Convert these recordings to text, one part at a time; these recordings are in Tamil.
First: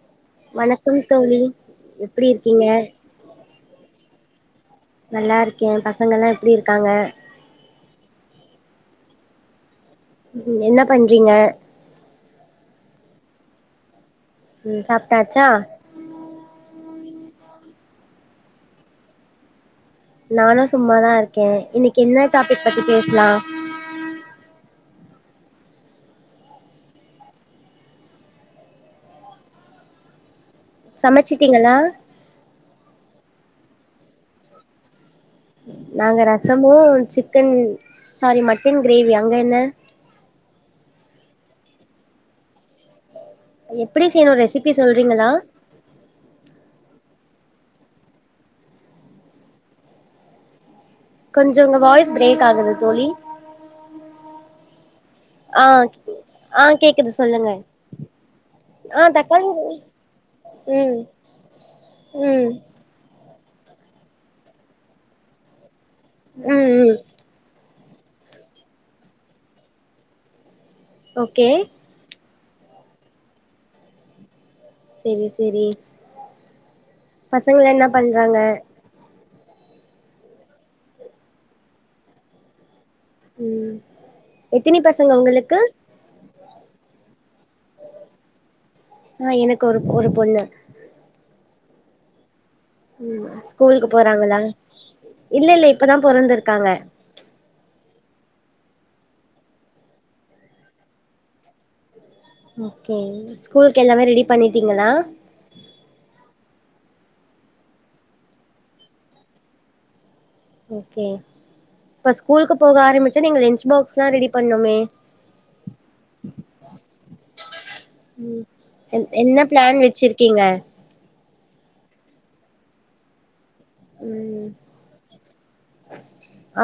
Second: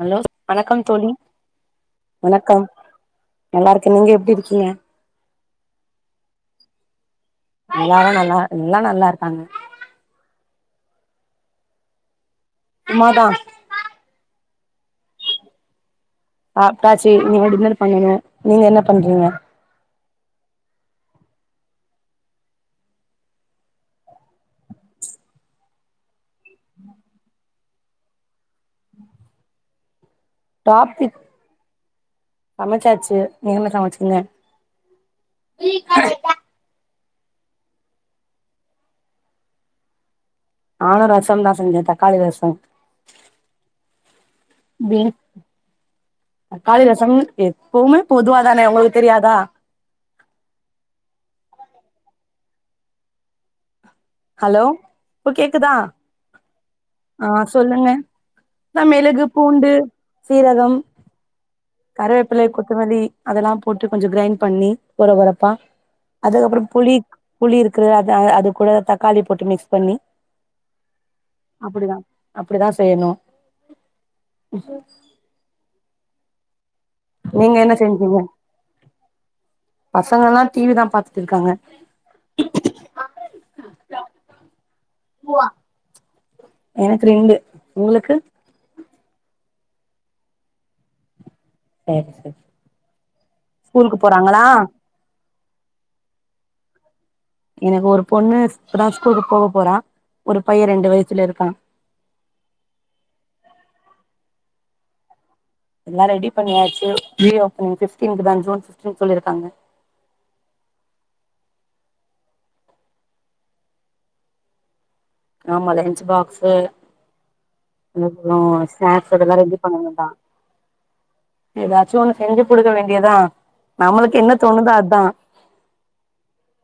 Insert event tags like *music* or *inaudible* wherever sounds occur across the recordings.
ஹலோ வணக்கம் தோழி எப்டி வணக்கம் இருக்கீங்க நல்லாருக்கே நீங்க எப்டி இருக்கீங்க நல்லாருக்கே பசங்கல்லா எப்டி இருக்காங்க எல்லாரு நல்லா எல்லா நல்லாருக்காங்க ம் என்ன பண்றீங்க சும்மா தா ம் சாப்ட்டாச்சா சாப்ட்டாச்சி இனிமே டின்னர் பண்ணனு நீங்க என்ன பண்றீங்க நானு சும்மா தா இருக்கே இன்னிக்கு என்ன டாபிக் பத்தி பேசலா டாபிக் சமச்சிட்டீங்களா சமச்சாச்சு நீங் என்ன சமச்சீங்க நாங்க ரசமு சிக்கன் சாரி மட்டன் க்ரேவி அங்க என்ன நானு ரசம்தா செஞ்சே தக்காளி ரசோ அது எப்டி செய்யனு ரெசிப்பி சொல்றீங்களா காளி ரசம் எப்பவுமே பொதுவா தானே உங்களுக் தெரியாதா கொஞ்சோ உங்க வாய்ஸ் பிரேக் ஆகுது தோழி அலோ இப்ப ஆ கேக்குதா ஆ கேக்குது ஆ சொல்லுங்க த ஆ மெளகு, தக்காளி பூண்டு, சீரகம் ம் கருவேப்பிலை, ம் கொத்தமல்லி அதெல்லா போட்டு கொஞ்ச கிரைண்ட் பண்ணி கொற கொறப்பா அதுக்கப்றோ ம் புளி ம் புளி இரு க்கு அத அது கூட தக்காளி போட்டு மிக்ஸ் பண்ணி ஓகே அப்டி தா செய்யனு செரி செரி நீங்க பசங்கல்லா என்ன செஞ்சீங்க பண்றாங்க பசங்கல்லா டி வி தா பாத்துட்டுருக்காங்க ம் எத்தினி பசங்க உங்களுக்கு எனக்கு ரெண்டு உங்களுக்கு ஆ எனக்கு ஒரு ஒரு பொண்ணு சேர் செர் ம் ஸ்கூல்க்கு போறாங்களா இல்ல இல்ல இப்ப தா பொறந்துருக்காங்க எனக்கு ஒரு பொண்ணு ஸ் இப்ப தா ஸ்கூலுக்கு போக போறா ஒரு பைய ரெண்டு வயசுல இருக்கா ஓகே ஸ்கூல்க்கு எல்லாமே ரெடி பண்ணிட்டீங்களா எல்லா ரெடி பண்ணியாச்சு ரீஓபனிங் ஃபிஃப்ட்டீன்த் தா ஜூன் ஃபிஃப்ட்டீன்த் சொல்லிருக்காங்க ஓகே ப ஸ்கூல்க்கு போக ஆரம்பிச்சா நீங்க லன்ச் பாக்ஸ்லா ரெடி பண்ணுமே ஆமால்ல லன்ச்சு பாக்ஸு அதுக்கப்பறோ ம் என் ஸ்நாக்ஸ் இதெல்லா என்ன ரெடி பிளான் பண்ணனு தா வச்சிருக்கீங்க எதாச்சு ஒன்னு செஞ்சு குடுக்க வேண்டிய தா நம்மளுக்கு என்ன ம் தோணுதோ அதா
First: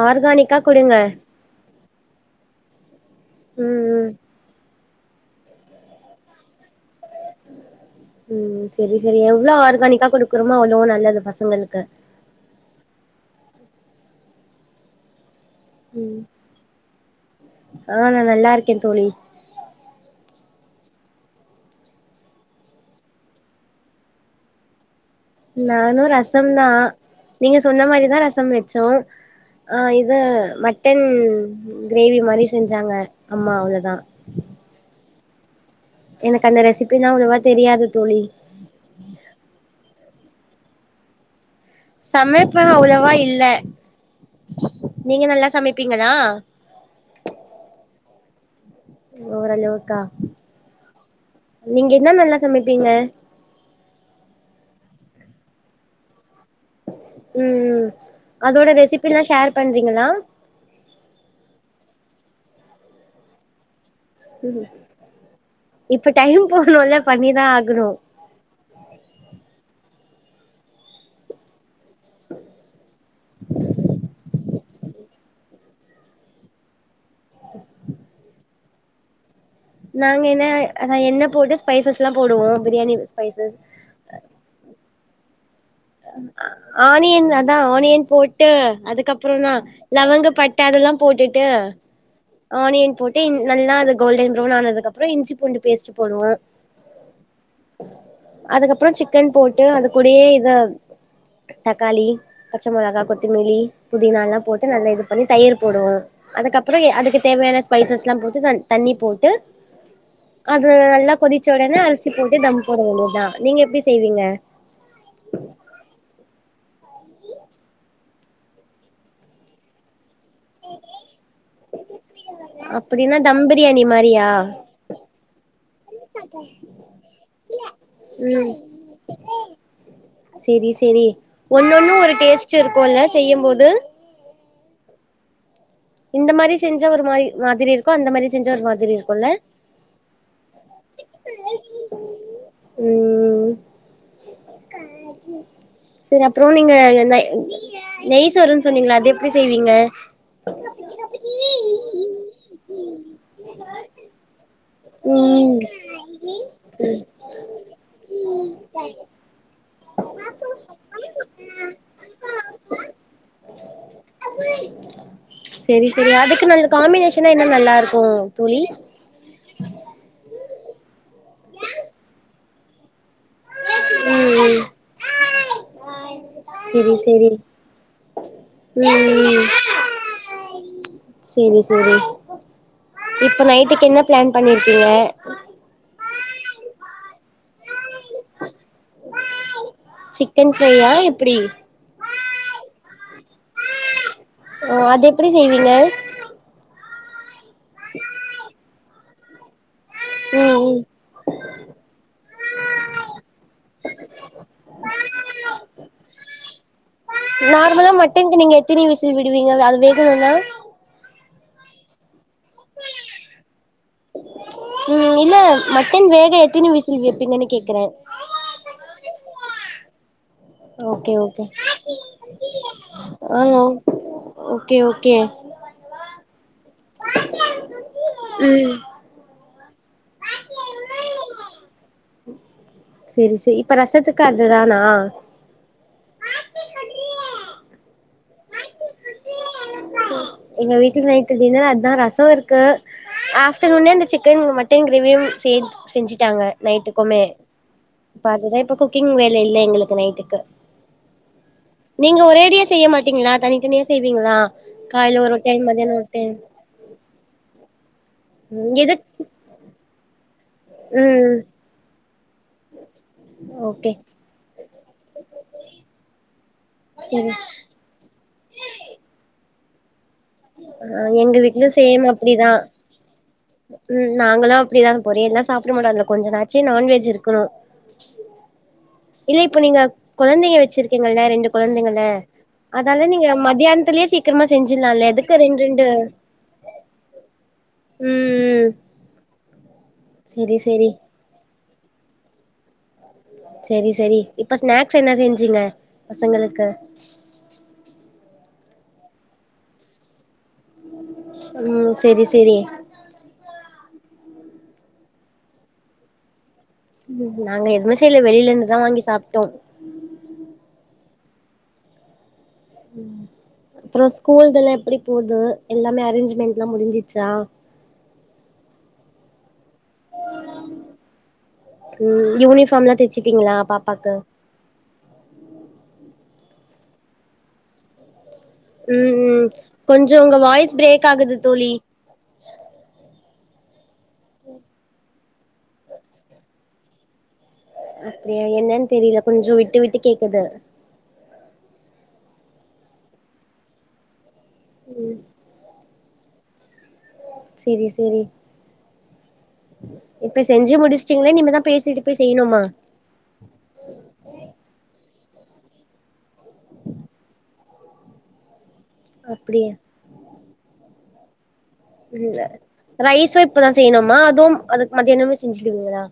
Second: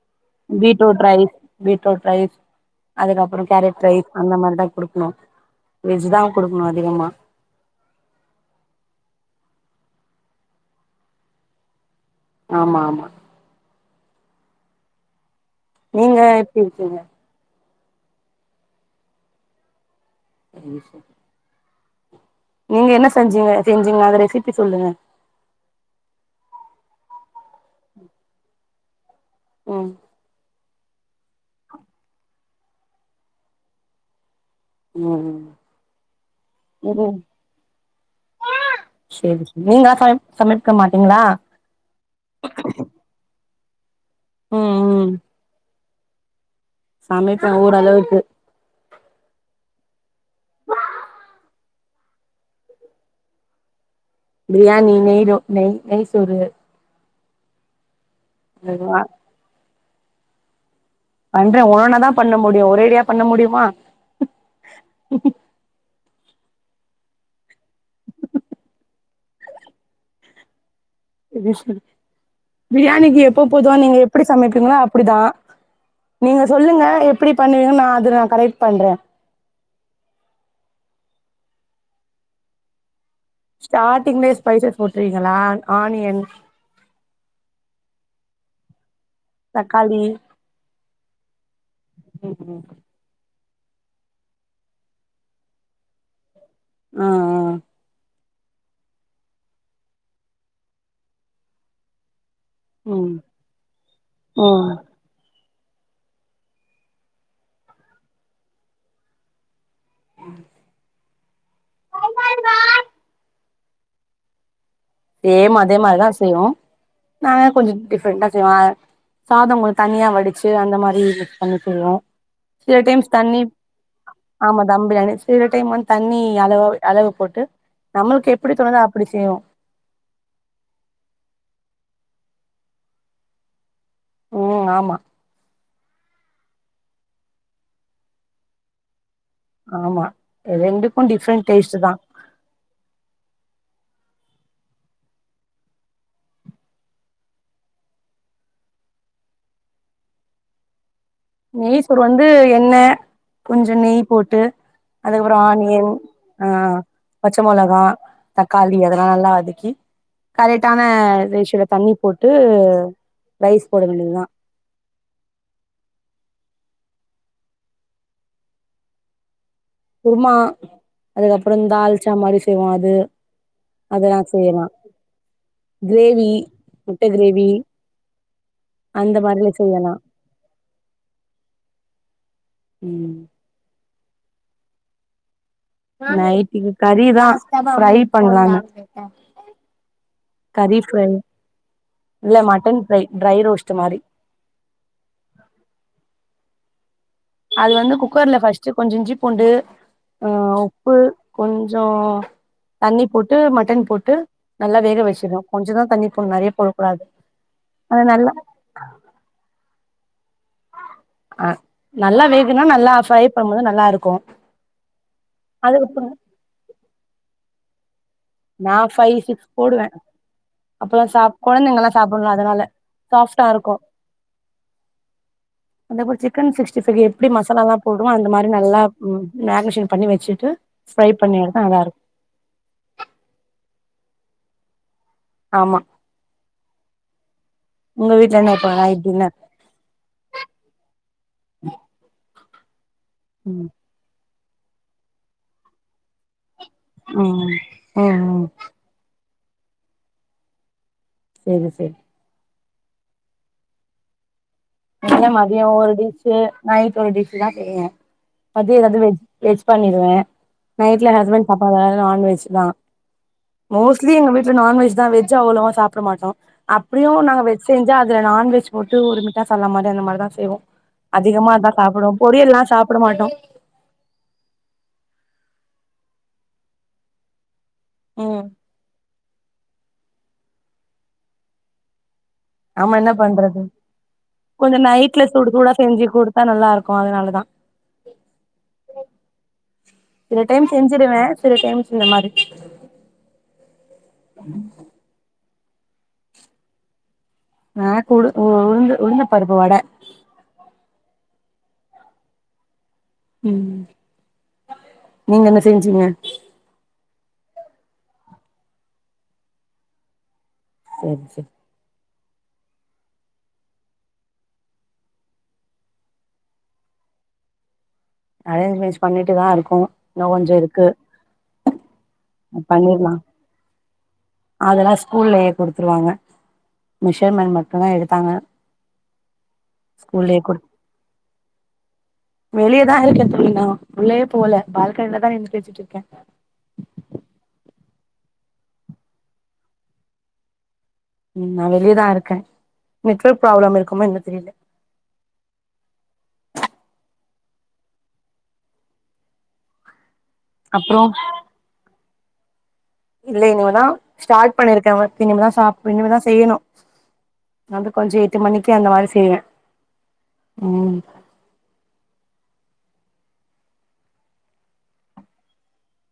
ஆர்கானிக்கா குடுங்க beetroot rice beetroot rice அதுக்கப்பறோ கேரட் ரை ம் அந்த மாரி தா குடு க்கனு வெஜ்ஜு தா குடுக்கனு அதிகமா ம் செரி செரி எவ்ளோ ஆர்கானிக்கா குடுக்கறமோ அவ்ளோ நல்லது பசங்களுக்கு ஆமா ஆமா நீங்க எப்டி இருக்கீங்க ஆ நா நல்லாருக்கே தோழி ஒரு விஷ்யோ நீங்க என்ன செஞ்சீங்க செஞ்சீங்க அந்த ரெசிப்பி சொல்லுங்க நானு ரசம் தா நீங்க சொன்ன மாரி தா ரசம் வெச்சோ ஆ ம் இது மட் டன் க்ரேவி மாரி செஞ்சாங்க அம்மா அவ்ளோ தா ம் ரெசிபினா ம் அவ்ளோவா தெரியாது தோழி செரி சரி நீங்க *unintelligible* சமைக்க மாட்டீங்ளா சமப்பே அவ்லவா இல்ல ம் நீங்க நல்லா சமப்பீங்களா சமைபே ஓரளவுக்கு ஓறளவுக்கா நீங்க என்ன நல்லா சமப்பீங்க பிரியாணி நெய்த நெய் நெய் சோறு ம் அதோட ரெசிபிலா ஷேர் பண்றீங்களா பண்றே ஒவ்வொன்னா தா பண்ண முடியு ஒரேடியா பண்ண முடியுமா ம் இப் ப டைம் போகணுல பண்ணிதா ஆகனு அது சரி பிரியாணிக்கு எப்ப பொதுவா நீங்க எப்டி சமபிப் எல்லா அப்டிதா நீங்க சொல்லுங்க எப்டி பண்ணுவீங்க நா அது நா கரெட் பண்றே நாங்க என்ன எண்ணெ போட்டு ஸ்பைசஸ்லா போடுவோ பிரியாணி ஸ்பைசஸ் ஸ்டார்ட்டிங்லே ஸ்பைசஸ் போட்ருவிங்ளான் ஆனியன் அதா ஆனியன் போட்டு அதுக்கப் றோனா தக்காளி லவங்க பட்ட அதெல்லா போட்டுட்டு ஆனியன் போட்டு இ நல்லா அது கோல்டன் பிரவுன் ஆனதுகப்றோ இஞ்சி பூண்டு பேஸ்ட்டு போடுவோ அ அ அதுக்கப்றோ சிக்கன் போட்டு அது கூடயே இத தக்காளி பச்ச மொளகா ம் கொத்தமிலி புதினா எல்லா ஓ போட்டு நல்லா இது பண்ணி தயிர் போடுவோ அதுக்கப்றோ அதுக்கு தேவையான ஸ்பைசஸ்லா போட்டு தண்ணி போட்டு அது நல்லா கொதிச்ச ஒடனே அரிசி போட்டு தம் போட வேன்டியதா நீங்க எப்டி செய்வீங்க சேம் அதே மாரிதா செய்வோம் நா கொஞ்சோ டிஃபரண்டா செய்வே சாதோ கொஞ்சோ தனியா வடி சோ அந்த மாரி பண்ணிகுவோ சில டைம்ஸ் அப்டின்னா தண்ணி தம் பிரியாணி மாரியா ஆமா தம் பிரியாணி சில டைம் வந்து தண்ணி அளவை அளவு போட்டு நம்ளுக்கு ம் எப்டி தோணுதோ அப்டி செய்வோ செரி செரி ஒன்னொன்னு ஒரு டேஸ்ட் இருக்குல செய்யம்போது ம் ஆமா இந்த மாரி செஞ்சா ஒரு மாரி மாதிரி இருக்கு அந்த மாதிரி செஞ்சா ஒரு மாதிரி இருக் ஆமா ரெண்டுக்கு டிஃப்ரெண்டு டேஸ்ட்டு தா ம் சரி அப்றோ நீங்க நெய் சோருன்னு சொன்னீங்கள அது எப்டி செய்வீங்க நெய் சோறு வந்து எண்ணெ கொஞ்சோ நெய் போட்டு அதுக்கப்றோ ம் ஆனியன் ஆ பச்ச மொளகா தக்காளி அதெல்லா நல்லா வதக்கி கரெட்டான ரேஷ்யோல தண்ணி போட்டு ரைஸ் போட வேண்டியதுதா செரி செரி இது காம்பினேஷனா என்ன நல்லாருக்கு தோழி குருமா அதுக்கப்றோ தால்ச்சா மாரி செய்வோ அது அதெல்லா ம் செய்யலா ம் கிரேவி செரி முட்ட செரி கிரேவி ம் அந்த ம் மாரிலா செய்யலா செரி செரி ம் இப்ப நைட்டுக்கு என்ன பிளான் பண்ணிர்க்கீங்க நைட்டுக்கு கறிதா ஃபிரை பண்ணலான் சிக்கன் கறி ஃப்ரையா ஃப்ரை எப்டி இல்ல மட்டன் ஃப்ரை டிரை ரோஸ்ட்டு மாரி ஒ அது எப்டி செய்வீங்க அது வந்து குக்கர்ல ஃபர்ஸ்ட்டு கொஞ்சோ இஞ்சி பூண்டு அ ம் ம் உப்பு கொஞ்சோ தண்ணி போட்டு மட்டன் போட்டு நல்லா வேக வச்சிட்னு கொஞ்சோ தா தண்ணி போட்ணு நெறைய போ நார்மலா மட்டனுக்கு நீங்க எத்தினி விசில் விடுவீங்க அது வேகணுன்னா அ நல்லா வேகுனு நல்லா ஃப்ரை பண்ணுபோது நல்லாருக்கோ ம் இல்ல மட்டன் வேக எத்தினி விசில் வெப்பீங்கன்னு கேக்குற நா ஃபைவ் சிக்ஸ் போடுவ அப்பத்தா ஓகே சாப் ஓகே கொழந்தைங்கல்லா சாப்படனு அதனால ஆ சாஃப்ட்டா இருக்கு ஓகே ஓகே அதேபோல சிக்கன் சிஸ்டி ஃபைவ்க்கு எப்டி மசாலாலா போடுவோ அந்த மாரி ம் நல்லா ம் மேக்னேஷன் பண்ணி வச்சிட்டு ஃப்ரை பண்ணி எடுத்தா நல்லாருக்கு செரி செரி இப்ப ரசத்துக்கு அதுதானா ஆமா உங்க வீட்டுல என்ன இப்ப நைட் டின்னர் எங்க வீட்டுல நைட்ல டின்னர் அதா ரசோ இருக்கு ம் ஆஃப்டர்நோண்னே இந்த சிக் சிக்கன் மட்டன் கிரேவியும் சேத்து செஞ்சிட்டாங்க ம் நைட்டுக்குமே ம் இப்ப ம் ம் அதுதா இப்ப குக்கிங் வே ல இல்ல எங்களுக்கு நைட்டுக்கு சேரி சேரி நீங்க ஒரேடியா செய்ய மாட்டீங்களா தனித்தனியா செய்வீங்களா காலைல இல்ல ஒரு டைம் மதியோ ஒரு மதியானோ டைம் டிஷ்சி நைட்டு ஒரு டிஷ்சி தா செய்வோ ம் மதியோ எது ஏதாவது வெஜ் வெஜ் பண்ணிருவே நைட்ல ம் ஹஸ்பண்ட் பாப்பா எல்லாரு நான்வெஜ் தா ஓகே மோஸ்ட்லி எங்க வீட்டுல நான்வெஜ் தா வெஜ் அவ்ளவா சாப்பிட மாட்டோ அப்டியு சரி நாங்க வெஜ் செஞ்சா அதுல நான்வெஜ் போட்டு ஒரு மட்டன் சால்னா மாரி அந்த மாரிதா செய்வோ ஆ எங்க அதிகமா அதா வீட்லயு சேம் சாப்புடுவோ அப்டிதா பொரியல்லா சாப்புட மாட்டோ ம் நாங்களு அப்படிதா பொரியல்லா சாப்புட மாட்டோ அதுல கொஞ்ச நாச்சு நான்வெஜ் இருக்கணு ம் இல்ல இப்போ நீங்க கொழந்தைங்க வச்சிருக்கீங்கல்ல ரெண்டு கொழந்தைங்கள ஆமா அதால என்ன நீங்க பண்றது மத்தியானத்துலயே சீக்கிரமா கொஞ்சோ செஞ்சரலால்ல நைட்ல எதுக்கு சுடு ரெண் சூடா ரெண்டு செஞ்சு குடுத்தா நல்லா இருக்கு அதனாலதா ம் ம் சில செரி டைம் செரி செஞ்சிருவே சில டைம்ஸ் இந்த மாரி செரி செரி இப்ப ஸ்நாக்ஸ் என்ன செஞ்சீங்க பசங்களுக்கு நாக்கு உளு உளுந்து உளுந்த பருப்பு வட ம் செரி செரி ம் நீங்க என்ன செஞ்சீங்க ம் நாங்க எதுவுமே செய்ல வெளில இருந்துதா வாங்கி சாப்ட்டோ ம் செரி ம் அப்புறோ ஸ்கூல் இதெல்லா எப்டி போது எல்லாமே அரேஞ்ச்மெண்ட்ல்லா முடிஞ்சிருச்சா அரேஞ்ச்மெண்ட்ஸ் பண்ணிட்டுதா இருக்கோ இன்னு கொஞ்சோருக்கு ம் யூனிஃபார்ம்லா பண்ணிர்லா தெச்சிட்டீங்களா பாப்பாக்கு அதெல்லா ஸ்கூல்லயே குடுத்துருவாங்க மிஷர்மென் மட்டுந்தா எடுத்தாங்க ம் ம் கொஞ்சோ உங்க ஸ்கூல்லயே குடு வாய்ஸ் பிரேக் ஆகுது தோழி அ இருக்கே தோழி நா உள்ளயே போகல பால்கனில தா நின்னு பேசிட்டுருக்க அப்டியா என்னன் தெரில கொஞ்சோ விட்டு விட்டு கேக்குது ம் நா வெளியேதாருக்க நெட்வர்க் ப்ராப்ளம் இருக்குமோ என்ன தெரில ம் செரி செரி இப்ப செஞ்சி அப்றோ முடிச்சிட்டீங்களா இனிமே தா பேசிட்டு போய் செய்யணுமா இல்ல இனிமேதா ஸ்டார்ட் பண்ணிருக்க இனிமேதா சாப் இனிமேதா செய்யணு வந்து கொஞ்ச எட்டு மணிக்கு அந்த மாரி செய்வேன் அப்டியா ம் *unintelligible* ரைஸும் இப்பதான் செய்யணுமா அதுவும் அது மத்தியானமே செஞ்சிடுவீங்களா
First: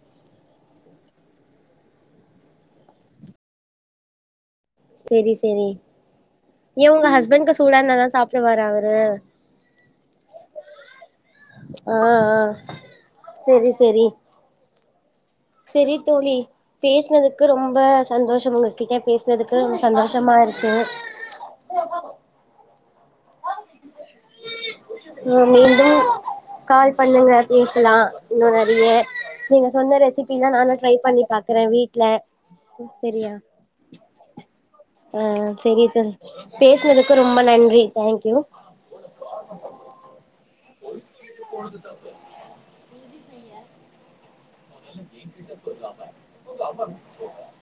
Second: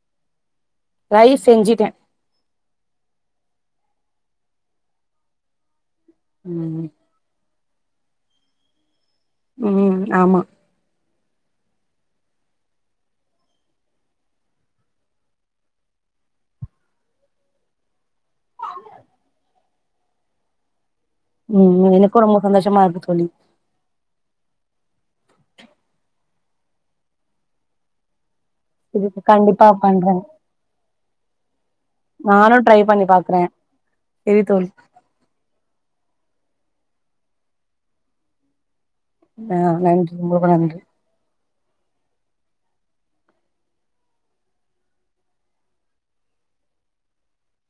ரைஸ் செஞ்சிட்டேன் செரி செரி ம் ஏன் உங்க ஹஸ்பண்ட்க்கு சூடார்ந்தாதான் சாப்டுவாறா அவரு ம் ஆமா ஆ ஆ செரி செரி செரி தோழி பேசுனதுக்கு ரொம்ப சந்தோஷம் உங்க கிட்ட பேசுனதுக்கு சந்தோஷமா இருக்கு ம் எனக்கு ரொம்ப சந்தோஷமா இருக்கு தோழி ம் மீண்டும் கால் பண்ணுங்க பேசலா இன்னு நெறைய இதுக்கு நீங்க கண்டிப்பா சொன்ன பண்றே ரெசிபி தான் நானும் ட்ரை பண்ணி பாக்குறேன் வீட்ல னு ட்ரை பண்ணி சரியா பாக்குறேன் செரி தோழி ஆ செரி தோழி பேசுனதுக்கு ரொம்ப நன்றி தேங்க்யூ ஆ நன்றி உங்களுக்கு நன்றி *unintelligible* மொதல்ல என்கிட்ட சொல்லாம உங்க அம்மா வீட்டுக்கு *unintelligible*